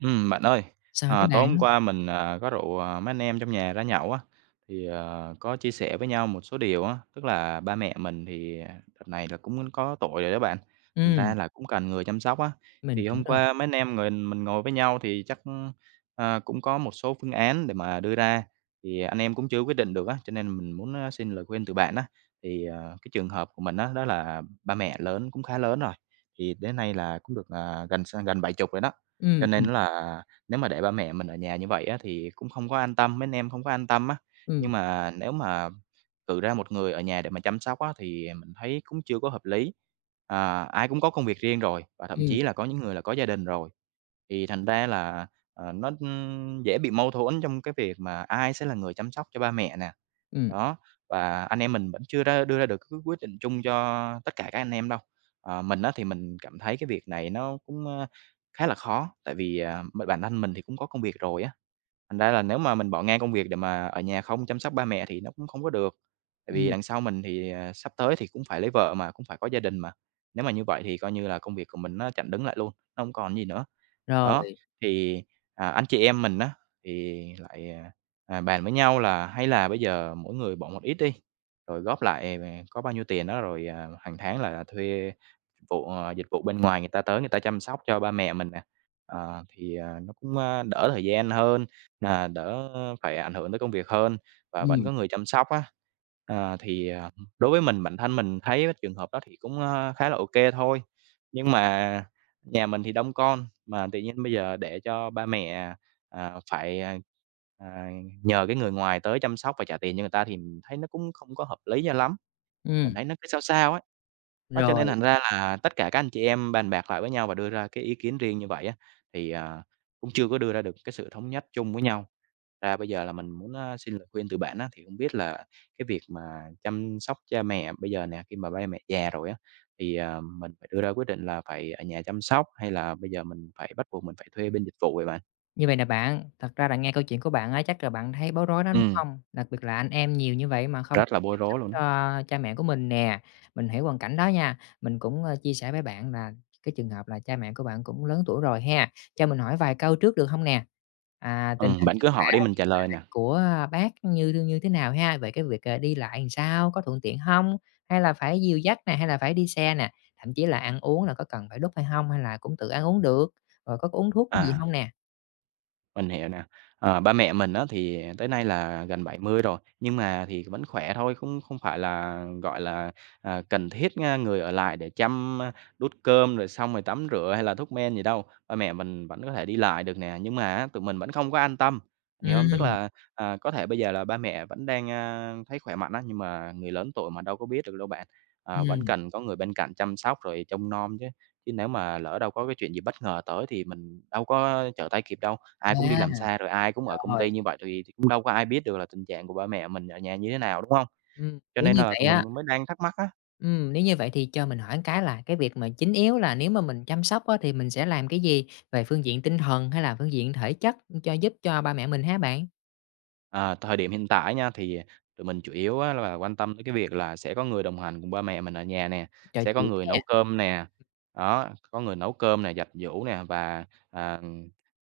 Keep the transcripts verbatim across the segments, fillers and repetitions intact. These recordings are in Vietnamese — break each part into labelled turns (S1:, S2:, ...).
S1: Ừm, bạn ơi,
S2: Sao thế
S1: ờ, tối hôm
S2: bạn?
S1: qua mình, à, có rủ, ờ, mấy anh em trong nhà ra nhậu á, thì, ờ, có chia sẻ với nhau một số điều á. Tức là ba mẹ mình thì, à, đợt này là cũng có tuổi rồi đó bạn, thành
S2: Ừm.
S1: ra là cũng cần người chăm sóc á.
S2: Mình
S1: Thì
S2: hiểu
S1: hôm
S2: rồi.
S1: qua mấy anh em ngình mình ngồi với nhau thì chắc, ờ, cũng có một số phương án để mà đưa ra, thì anh em cũng chưa có quyết định được á, cho nên mình muốn, a, xin lời khuyên từ bạn á. Thì, ờ, cái trường hợp của mình á, đó là ba mẹ lớn, cũng khá lớn rồi, thì đến nay là cũng được, à, gần s gần bảy chục rồi đó, cho
S2: Ừm,
S1: nên
S2: ừm.
S1: là nếu mà để ba mẹ mình ở nhà như vậy á thì cũng không có an tâm, mấy anh em không có an tâm á.
S2: Ừm.
S1: Nhưng mà nếu mà cử ra một người ở nhà để mà chăm sóc á thì mình thấy cũng chưa có hợp lý. Ờ, ai cũng có công việc riêng rồi, và thậm
S2: Ừm.
S1: chí là có những người là có gia đình rồi. Thì thành ra là, à, nó, ưm, dễ bị mâu thuẫn trong cái việc mà ai sẽ là người chăm sóc cho ba mẹ nè.
S2: Ừm.
S1: Đó, và anh em mình vẫn chưa ra đưa ra được cái quyết định chung cho tất cả các anh em đâu. Ờ, mình á thì mình cảm thấy cái việc này nó cũng, a, khá là khó, tại vì, à, b bản thân mình thì cũng có công việc rồi á, thành ra là nếu mà mình bỏ ngang công việc để mà ở nhà không chăm sóc ba mẹ á thì nó cũng không có được. Tại vì
S2: Ừm.
S1: đằng sau mình thì sắp tới thì cũng phải lấy vợ mà, cũng phải có gia đình mà, nếu mà như vậy thì coi như là công việc của mình nó chặn đứng lại luôn, nó hông còn gì nữa. Đó,
S2: Rồi.
S1: thì, à, anh chị em mình á, thì lại, à, à, bàn với nhau là hay là bây giờ mỗi người bỏ một ít đi, rồi góp lại [unintelligible] có bao nhiêu tiền đó rồi, à, hàng tháng là thuê vụ, à, dịch vụ bên ngoài người ta tới người ta chăm sóc cho ba mẹ mình nè, ờ, thì, ờ, nó cũng, ơ, đỡ thời gian hơn, à, đỡ phải ảnh hưởng tới công việc hơn, và vẫn
S2: Ừm.
S1: có người chăm sóc á. Ờ, thì, ờ, đối với mình, bản thân mình thấy trường hợp đó thì cũng, a, khá là ô kê thôi, nhưng mà nhà mình thì đông con, mà tự nhiên bây giờ để cho ba mẹ, ờ, phải, ờ, ờ, nhờ cái người ngoài tới chăm sóc và trả tiền cho người ta thì thấy nó cũng không có hợp lý cho lắm, mình
S2: Ừm.
S1: thấy nó cứ sao sao ấy. Đó, cho nên
S2: Rồi.
S1: thành ra là tất cả các anh chị em bàn bạc lại với nhau và đưa ra cái ý kiến riêng như vậy á, thì, à, cũng chưa có đưa ra được cái sự thống nhất chung với nhau. Ra bây giờ là mình muốn, a, xin lời khuyên từ bạn á, thì hông biết là cái việc mà chăm sóc cha mẹ bây giờ nè, khi mà ba mẹ già rồi á, thì, à, mình phải đưa ra quyết định là phải ở nhà chăm sóc? Hay là bây giờ mình phải bắt buộc mình phải thuê bên dịch vụ vậy bạn?
S2: Như vậy nè bạn, thật ra là nghe câu chuyện của bạn á, chắc là bạn thấy bối rối đó, đúng
S1: Ừm.
S2: hông? Đặc biệt là anh em nhiều như vậy mà không
S1: Rất
S2: chịu
S1: là bối
S2: chăm sóc
S1: rối luôn á.
S2: cho cha mẹ của mình nè. Mình hiểu hoàn cảnh đó nha, mình cũng, ờ, chia sẻ với bạn là cái trường hợp là cha mẹ của bạn cũng lớn tuổi rồi ha. Cho mình hỏi vài câu trước được hông nè? À, tình
S1: Ừm,
S2: hình
S1: bạn
S2: sức
S1: cứ
S2: khỏe
S1: hỏi đi, mình trả lời
S2: hiện
S1: nè.
S2: tại của bác như như thế nào ha? Về cái việc, ờ, đi lại sao, có thuận tiện hông? Hay là phải dìu dắt nè, hay là phải đi xe nè? Thậm chí là ăn uống là có cần phải đút hay hông hay là cũng tự ăn uống được, rồi có uống thuốc gì
S1: À.
S2: hông nè?
S1: Mình hiểu nè. Ờ, ba mẹ mình á, thì tới nay là gần bảy mười rồi, nhưng mà thì vẫn khỏe thôi, cũng không phải là, gọi là, à, cần thiết, a, người ở lại để chăm, a, đút cơm rồi xong rồi tắm rửa hay là thuốc men gì đâu, ba mẹ mình vẫn có thể đi lại được nè. Nhưng mà á, tụi mình vẫn không có an tâm, hiểu hông? Tức
S2: Ừm.
S1: là, à, có thể bây giờ là ba mẹ vẫn đang, ơ, thấy khỏe mạnh á, nhưng mà người lớn tuổi mà đâu có biết được đâu bạn, ờ vẫn
S2: Ừm.
S1: cần có người bên cạnh chăm sóc rồi trông nom chứ, chứ nếu mà lỡ đâu có cái chuyện gì bất ngờ tới thì mình đâu có trở tay kịp đâu. Ai cũng đi làm
S2: A.
S1: xa rồi ai cũng ở công
S2: Rồi.
S1: ty như vậy thì thì cũng đâu có ai biết được là tình trạng của ba mẹ mình ở nhà như thế nào, đúng hông?
S2: Ừm,
S1: Cho
S2: nếu
S1: nên
S2: như
S1: là
S2: vậy
S1: tụi
S2: á
S1: mình m mới đang thắc mắc á.
S2: ừm, nếu như vậy thì cho mình hỏi cái là, cái việc mà chính yếu là, nếu mà mình chăm sóc á, thì mình sẽ làm cái gì về phương diện tinh thần hay là phương diện thể chất, ưm, cho giúp cho ba mẹ mình hả bạn?
S1: À, thời điểm hiện tại á nha, thì, à, tụi mình chủ yếu á là quan tâm đến cái việc là sẽ có người đồng hành cùng ba mẹ mình ở nhà nè,
S2: Trò
S1: sẽ có
S2: chuyện
S1: người
S2: nha.
S1: nấu cơm nè. Đó, có người nấu cơm nè, giặt giũ nè và, ờ,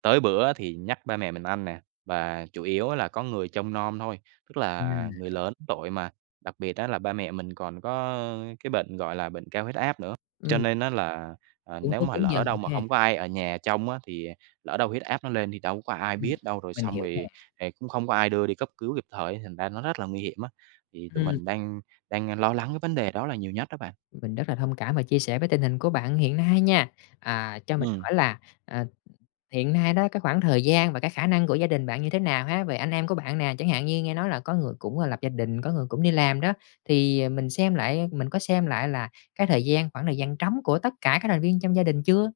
S1: tới bữa thì nhắc ba mẹ mình ăn nè, và chủ yếu là có người trông nom thôi. Tức
S2: Ừm,
S1: là người
S2: rồi.
S1: lớn tuổi mà, đặc biệt á là ba mẹ mình còn có cái bệnh, gọi là, bệnh cao huyết áp nữa. Cho
S2: Ừm.
S1: nên á là, à,
S2: Uống
S1: nếu
S2: thuốc
S1: mà
S2: đúng giờ
S1: lỡ đâu mà
S2: ha.
S1: không có ai ở nhà trông á, thì lỡ đâu huyết áp nó lên thì đâu có ai
S2: Ừ,
S1: biết đâu, rồi
S2: mình
S1: xong
S2: hiểu nè.
S1: rồi thì cũng không có ai đưa đi cấp cứu kịp thời ấy thành ra nó rất là nguy hiểm á. Thì tụi
S2: Ừm.
S1: mình đang đang lo lắng cái vấn đề đó là nhiều nhất đó bạn.
S2: Mình rất là thông cảm và chia sẻ với tình hình của bạn hiện nay nha. À, cho mình
S1: Ừm.
S2: hỏi là, à, hiện nay đó, cái khoảng thời gian và cái khả năng của gia đình bạn như thế nào ha, ề anh em của bạn nè? Chẳng hạn như nghe nói là có người cũng, ơ, lập gia đình, có người cũng đi làm đó, thì mình xem lại mình có xem lại là cái thời gian khoảng thời gian trống của tất cả các thành viên trong gia đình chưa?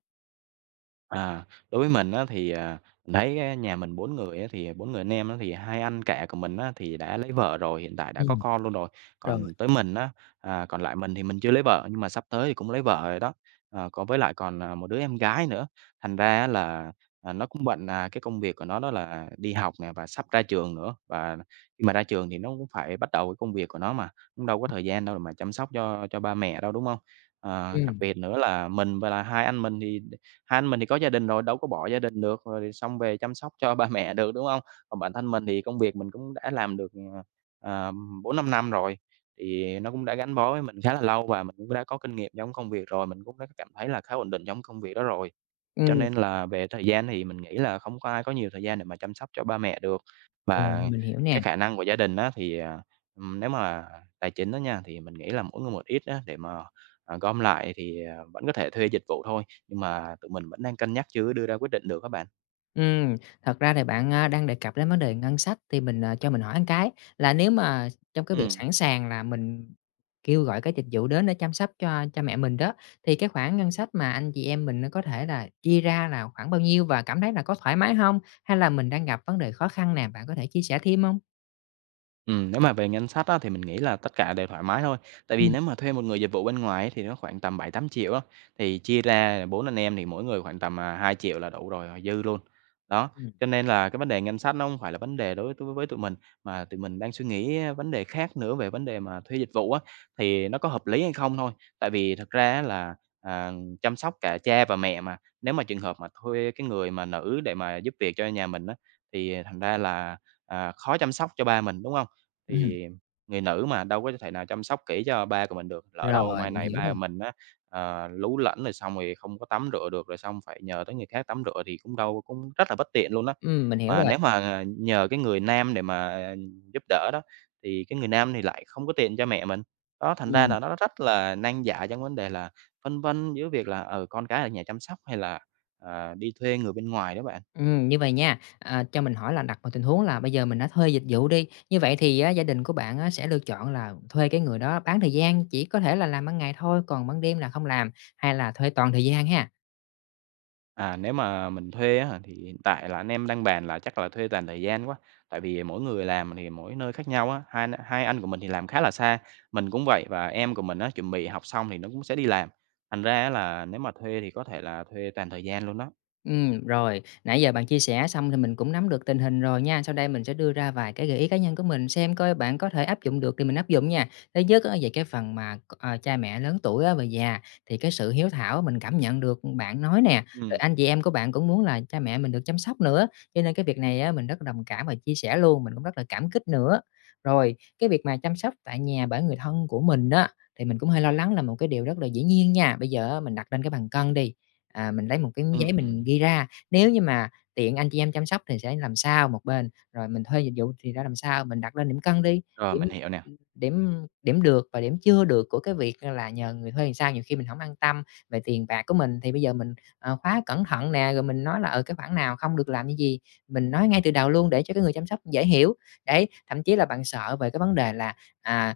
S1: À, đối với mình á thì, à, mình thấy á nhà mình bốn người á, thì bốn người anh em á thì hai anh cả của mình á thì đã lấy vợ rồi, hiện tại đã có
S2: Ừm.
S1: con luôn rồi.
S2: Rồi.
S1: Còn tới mình á, à, còn lại mình thì mình chưa lấy vợ nhưng mà sắp tới thì cũng lấy vợ rồi đó, ờ, có với lại còn, ờ, một đứa em gái nữa, thành ra á là, à, nó cũng bận, à, cái công việc của nó đó là đi học nè và sắp ra trường nữa. Và khi mà ra trường thì nó cũng phải bắt đầu cái công việc của nó mà, cũng đâu có
S2: [unintelligible]
S1: thời gian đâu để mà chăm sóc cho cho ba mẹ đâu, đúng hông? Ờ, đặc
S2: Ừm.
S1: biệt nữa là mình và là hai anh mình thì đ hai anh mình thì có gia đình rồi, đâu có bỏ gia đình được, rồi xong về chăm sóc cho ba mẹ được, đúng hông? Còn bản thân mình thì công việc mình cũng đã làm được, à, à, bốn năm năm rồi, thì nó cũng đã gắn bó với mình khá là lâu và mình cũng đã kinh nghiệm trong công việc rồi. Mình cũng đã cảm thấy là khá ổn định trong công việc đó rồi, cho
S2: Ừm.
S1: nên là về thời gian thì mình nghĩ là không có ai có nhiều thời gian để mà chăm sóc cho ba mẹ được.
S2: Rồi,
S1: Và
S2: mình hiểu
S1: cái
S2: nè.
S1: khả năng của gia đình á thì, ờ, ừ, nếu mà tài chính đó nha, thì mình nghĩ là mỗi người một ít á, để mà, à, gom lại thì, à, vẫn có thể thuê dịch vụ thôi. Nhưng mà tụi mình vẫn đang cân nhắc chưa có đưa ra quyết định được á bạn.
S2: Ừm, thật ra thì bạn, a, đang đề cập đến vấn đề ngân sách thì mình, ờ, cho mình hỏi cái là nếu mà trong cái việc
S1: Ừm.
S2: sẵn sàng là mình kêu gọi cái dịch vụ đến để chăm sóc cho cha mẹ mình đó, thì cái khoản ngân sách mà anh chị em mình á có thể là chia ra là khoảng bao nhiêu? Và cảm thấy nà có thoải mái hông hay là mình đang gặp vấn đề khó khăn nào bạn có thể chia sẻ thêm hông?
S1: Ừm, nếu mà về ngân sách á thì mình nghĩ là tất cả đều thoải mái thôi, tại vì
S2: Ừm.
S1: nếu mà thuê một người dịch vụ bên ngoài á thì nó khoảng tầm bảy tám triệu á, thì chia ra là bốn anh em thì mỗi người khoảng tầm, à, hai triệu là đủ rồi họ dư luôn. Đó,
S2: Ừm.
S1: cho nên là cái vấn đề ngân sách nó hông phải là vấn đề đối với tu với tụi mình, mà tụi mình đang suy nghĩ, a, vấn đề khác nữa về vấn đề mà thuê dịch vụ á, thì nó có hợp lý hay không thôi. Tại vì thực ra á là, à, chăm sóc cả cha và mẹ mà, nếu mà trường hợp mà thuê cái người mà nữ để mà giúp việc cho nhà mình á, thì thành ra là, à, khó chăm sóc cho ba mình, đúng không?
S2: Ừm.
S1: Thì người nữ mà đâu có thể nào chăm sóc kỹ cho ba của mình được, lỡ đâu
S2: Rồi,
S1: mai
S2: mình
S1: này
S2: hiểu
S1: ba
S2: rồi.
S1: mình á, à, lú lẫn rồi xong rồi không có tắm rửa được rồi xong phải nhờ tới người khác tắm rửa thì cũng đâu cũng rất là bất tiện luôn á.
S2: Ừm, mình hiểu
S1: Mà
S2: rồi.
S1: nếu mà nhờ cái người nam để mà giúp đỡ đó, thì cái người nam thì lại không có tiện cho mẹ mình. Đó, thành ra
S2: Ừm.
S1: là nó rất là nan giải trong vấn đề là phân vân giữa việc là, ừ, con cái ở nhà chăm sóc hay là, à, đi thuê người bên ngoài đó bạn.
S2: Ừm, như vầy nha, ờ, cho mình hỏi là đặt vào tình huống là bây giờ mình đã thuê dịch vụ đi, như vậy thì á gia đình của bạn á sẽ lựa chọn là thuê cái người đó bán thời gian, chỉ có thể là làm ban ngày thôi, còn ban đêm là không làm, hay là thuê toàn thời gian ha?
S1: À, nếu mà mình thuê á hả thì hiện tại là anh em đang bàn là chắc là thuê toàn thời gian quá, tại vì mỗi người làm thì mỗi nơi khác nhau á, hai hai anh của mình thì làm khá là xa, mình cũng vậy và em của mình á chuẩn bị học xong thì nó cũng sẽ đi làm. Thành ra á là nếu mà thuê thì có thể là thuê toàn thời gian luôn đó.
S2: Ừm, rồi. Nãy giờ bạn chia sẻ xong thì mình cũng nắm được tình hình rồi nha, sau đây mình sẽ đưa ra vài cái gợi ý cá nhân của mình xem coi bạn có thể áp dụng được thì mình áp dụng nha. Thứ nhất á về cái phần mà c à, cha mẹ lớn tuổi á và già thì cái sự hiếu thảo mình cảm nhận, ừm, được bạn nói nè, rồi
S1: Ừm.
S2: anh chị em của bạn cũng muốn là cha mẹ mình được chăm sóc nữa, cho nên cái việc này á mình rất là đồng cảm và chia sẻ luôn, mình cũng rất là cảm kích nữa. Rồi cái việc mà chăm sóc tại nhà bởi người thân của mình á, thì mình cũng hơi lo lắng là một cái điều rất là dĩ nhiên nha. Bây giờ á mình đặt lên cái bàn cân đi, ờ, mình lấy một cái giấy
S1: Ừm,
S2: mình
S1: ừm.
S2: ghi ra. Nếu như mà tiện anh chị em chăm sóc thì sẽ làm sao một bên, rồi mình thuê dịch vụ thì ra làm sao, mình đặt lên điểm cân đi,
S1: Rồi,
S2: điểm
S1: mình hiểu
S2: [unintelligible]
S1: nè.
S2: điểm điểm được và điểm chưa được của cái việc là nhờ người thuê ừn sao nhiều khi mình hổng an tâm về tiền bạc của mình thì bây giờ mình, ờ, khóa cẩn thận nè, rồi mình nói là, ờ, cái khoản nào không được làm cái gì, mình nói ngay từ đầu luôn để cho cái người chăm sóc dễ hiểu. Đấy, thậm chí là bạn sợ về cái vấn đề là, à,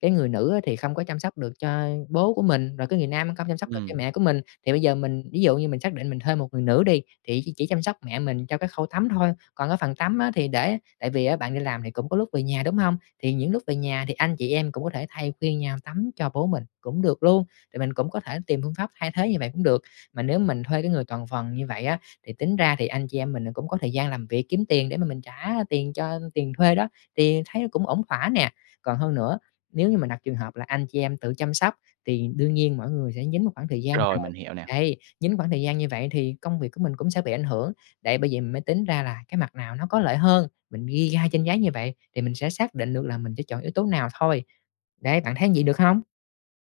S2: cái người nữ á thì không có chăm sóc được cho bố của mình, rồi cái người nam không chăm sóc được cho
S1: Ừm.
S2: mẹ của mình, thì bây giờ mình ví dụ như mình xác định mình thuê một người nữ đi, thì chị chỉ chăm sóc mẹ mình cho cái khâu tắm thôi, còn cái phần tắm á thì để tại vì á bạn đi làm thì cũng có lúc về nhà, đúng hông? Thì những lúc về nhà thì anh chị em cũng có thể thay phiên nhau tắm cho bố mình cũng được luôn, thì mình cũng có thể tìm phương pháp thay thế như vậy cũng được. Mà nếu mình thuê cái người toàn phần như vậy á, thì tính ra thì anh chị em mình là cũng có thời gian làm việc kiếm tiền để mà mình trả tiền cho tiền thuê đó, thì thấy cũng ổn thỏa nè. Còn hơn nữa, nếu như mình đặt trường hợp là anh chị em tự chăm sóc thì đương nhiên mỗi người sẽ nhín một khoảng thời gian
S1: Rồi,
S2: rồi.
S1: mình hiểu nè.
S2: Đấy, nhín khoảng thời gian như vậy thì công việc của mình cũng sẽ bị ảnh hưởng. Đấy, bởi vậy mới tính ra là cái mặt nào nó có lợi hơn, mình ghi ra trên giấy như vậy thì mình sẽ xác định được là mình sẽ chọn yếu tố nào thôi. Đấy, bạn thấy vậy được hông?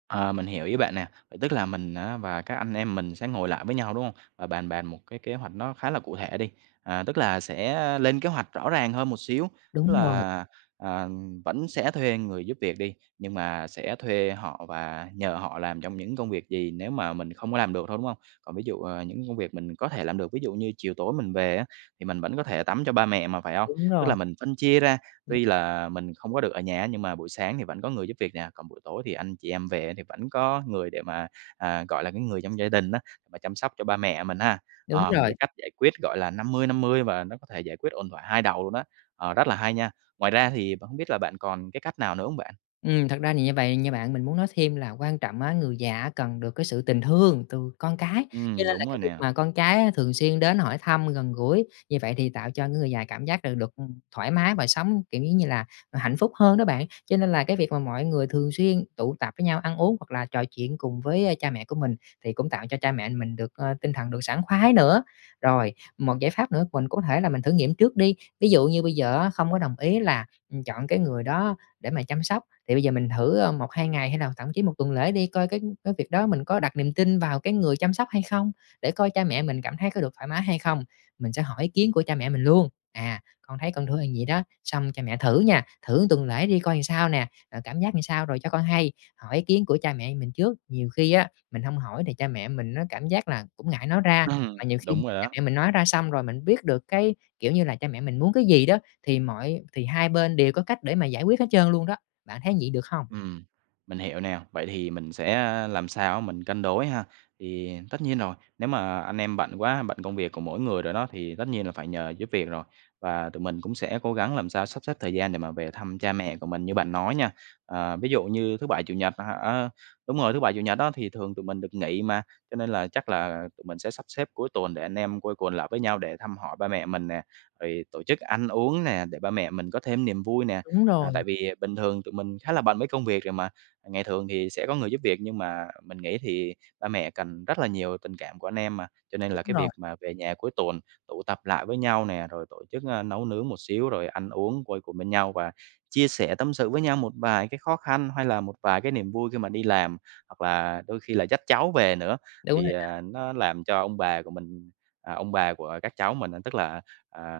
S1: Ờ, mình hiểu ý bạn nè, vậy tức là mình á và các anh em mình sẽ ngồi lại với nhau, đúng hông? Và bàn bạc một cái kế hoạch nó khá là cụ thể đi. À, tức là sẽ lên kế hoạch rõ ràng hơn một xíu. Tức
S2: Đúng rồi.
S1: là, ờ, vẫn sẽ thuê người giúp việc đi, nhưng mà sẽ thuê họ và nhờ họ làm trong những công việc gì nếu mà mình không có làm được thôi, đúng hông? Còn ví dụ, ờ, những công việc mình có thể làm được, ví dụ như chiều tối mình về á, thì mình vẫn có thể tắm cho ba mẹ mà, phải hông?
S2: Đúng
S1: Tức
S2: rồi.
S1: là mình phân chia ra. Tuy
S2: [unintelligible]
S1: là mình không có được ở nhà á, nhưng mà buổi sáng thì vẫn có người giúp việc nè, còn buổi tối thì anh chị em về á, thì vẫn có người để mà à, gọi là, cái người trong gia đình á, mà chăm sóc cho ba mẹ mình ha.
S2: Đúng
S1: Ờ, một
S2: rồi.
S1: cái cách giải quyết, gọi là, năm mươi năm mươi và nó có thể giải quyết ổn thỏa hai đầu luôn á, ờ, rất là hay nha. Ngoài ra thì b hông biết là bạn còn cái cách nào nữa hông bạn?
S2: Ừm, thật ra nì như vậy nha bạn, mình muốn nói thêm là quan trọng á, người già á cần được cái sự tình thương từ con cái, cho
S1: Ừm,
S2: nên là
S1: đúng
S2: cái
S1: rồi
S2: việc
S1: nè.
S2: mà con cái á thường xuyên đến hỏi thăm, gần gũi như vậy thì tạo cho cái người già cảm giác là được, ừm, thoải mái và sống, kiểu, giống như là, ờ, hạnh phúc hơn đó bạn. Cho nên là cái việc mà mọi người thường xuyên tụ tập với nhau ăn uống hoặc là trò chuyện cùng với, ơ, cha mẹ của mình thì cũng tạo cho cha mẹ mình được, ơ, tinh thần được sảng khoái nữa. Rồi, một giải pháp nữa mình có thể là mình thử nghiệm trước đi, ví dụ như bây giờ á, không có đồng ý là, ừm, chọn cái người đó để mà chăm sóc thì bây giờ mình thử, ơ, một, hai ngày hay là thậm chí một tuần lễ đi, coi cái cái việc đó mình có đặt niềm tin vào cái người chăm sóc hay không, để coi cha mẹ mình cảm thấy có được thoải mái hay không. Mình sẽ hỏi ý kiến của cha mẹ mình luôn: "À, con thấy con thử là vậy đó, xong cha mẹ thử nha, thử tuần lễ đi coi làm sao nè, rồi cảm giác làm sao rồi cho con hay." Hỏi ý kiến của cha mẹ mình trước, nhiều khi á mình hông hỏi thì cha mẹ á mình cảm giác là cũng ngại nói ra, mà
S1: Ừm,
S2: nhiều khi
S1: đúng rồi
S2: cha
S1: đó.
S2: mẹ mình nói ra xong rồi mình biết được cái kiểu như là cha mẹ mình muốn cái gì đó, thì mọi thì hai bên đều có cách để mà giải quyết hết trơn luôn đó. Bạn thấy vậy được không?
S1: Ừm, mình hiểu nè, vậy thì mình sẽ, a, làm sao á mình cân đối ha. Thì tất nhiên rồi, nếu mà anh em bận quá, bận công việc của mỗi người rồi đó thì tất nhiên là phải nhờ giúp việc rồi, và tụi mình cũng sẽ cố gắng làm sao sắp xếp thời gian để mà về thăm cha mẹ của mình như bạn nói nha. Ờ, ví dụ như thứ Bảy, Chủ nhật à, a, đúng rồi, thứ Bảy, Chủ nhật á thì thường tụi mình được nghỉ mà, cho nên là chắc là tụi mình sẽ sắp xếp cuối tuần để anh em quây quần lại với nhau để thăm hỏi ba mẹ mình nè, rồi tổ chức ăn uống nè, để ba mẹ mình có thêm niềm vui nè.
S2: Đúng
S1: À,
S2: rồi.
S1: tại vì bình thường tụi mình khá là bận với công việc rồi mà. Ngày thường thì sẽ có người giúp việc, nhưng mà mình nghĩ thì ba mẹ cần rất là nhiều tình cảm của anh em mà, cho nên
S2: Đúng
S1: là cái
S2: rồi.
S1: việc mà về nhà cuối tuần tụ tập lại với nhau nè, rồi tổ chức, ơ, nấu nướng một xíu rồi ăn uống quây quần bên nhau và chia sẻ, tâm sự với nhau một vài cái khó khăn hay là một vài cái niềm vui khi mà đi làm, hoặc là đôi khi là dắt cháu về nữa
S2: Đúng rồi
S1: thì,
S2: đó.
S1: à, nó làm cho ông bà của mình ờ, ông bà của các cháu mình á, tức là, à,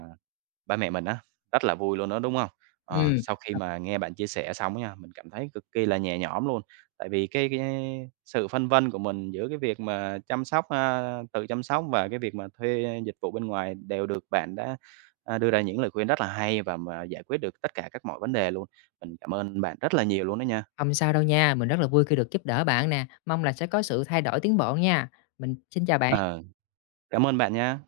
S1: ba mẹ mình á, rất là vui luôn đó, đúng hông? Ờ,
S2: Ừm.
S1: sau khi
S2: Thật
S1: mà nghe bạn chia sẻ xong á nha, mình cảm thấy cực kỳ là nhẹ nhõm luôn. Tại vì cái cái sự phân vân của mình giữa cái việc mà chăm sóc, a tự chăm sóc và cái việc mà thuê dịch vụ bên ngoài đều được bạn đã, a, đưa ra những lời khuyên rất là hay và mà giải quyết được tất cả các mọi vấn đề luôn. Mình cảm ơn bạn rất là nhiều luôn đó nha!
S2: Không sao đâu nha, mình rất là vui khi được giúp đỡ bạn nè, mong là sẽ có sự thay đổi tiến bộ nha. Mình xin chào bạn.
S1: Ờ, cảm ơn bạn nha.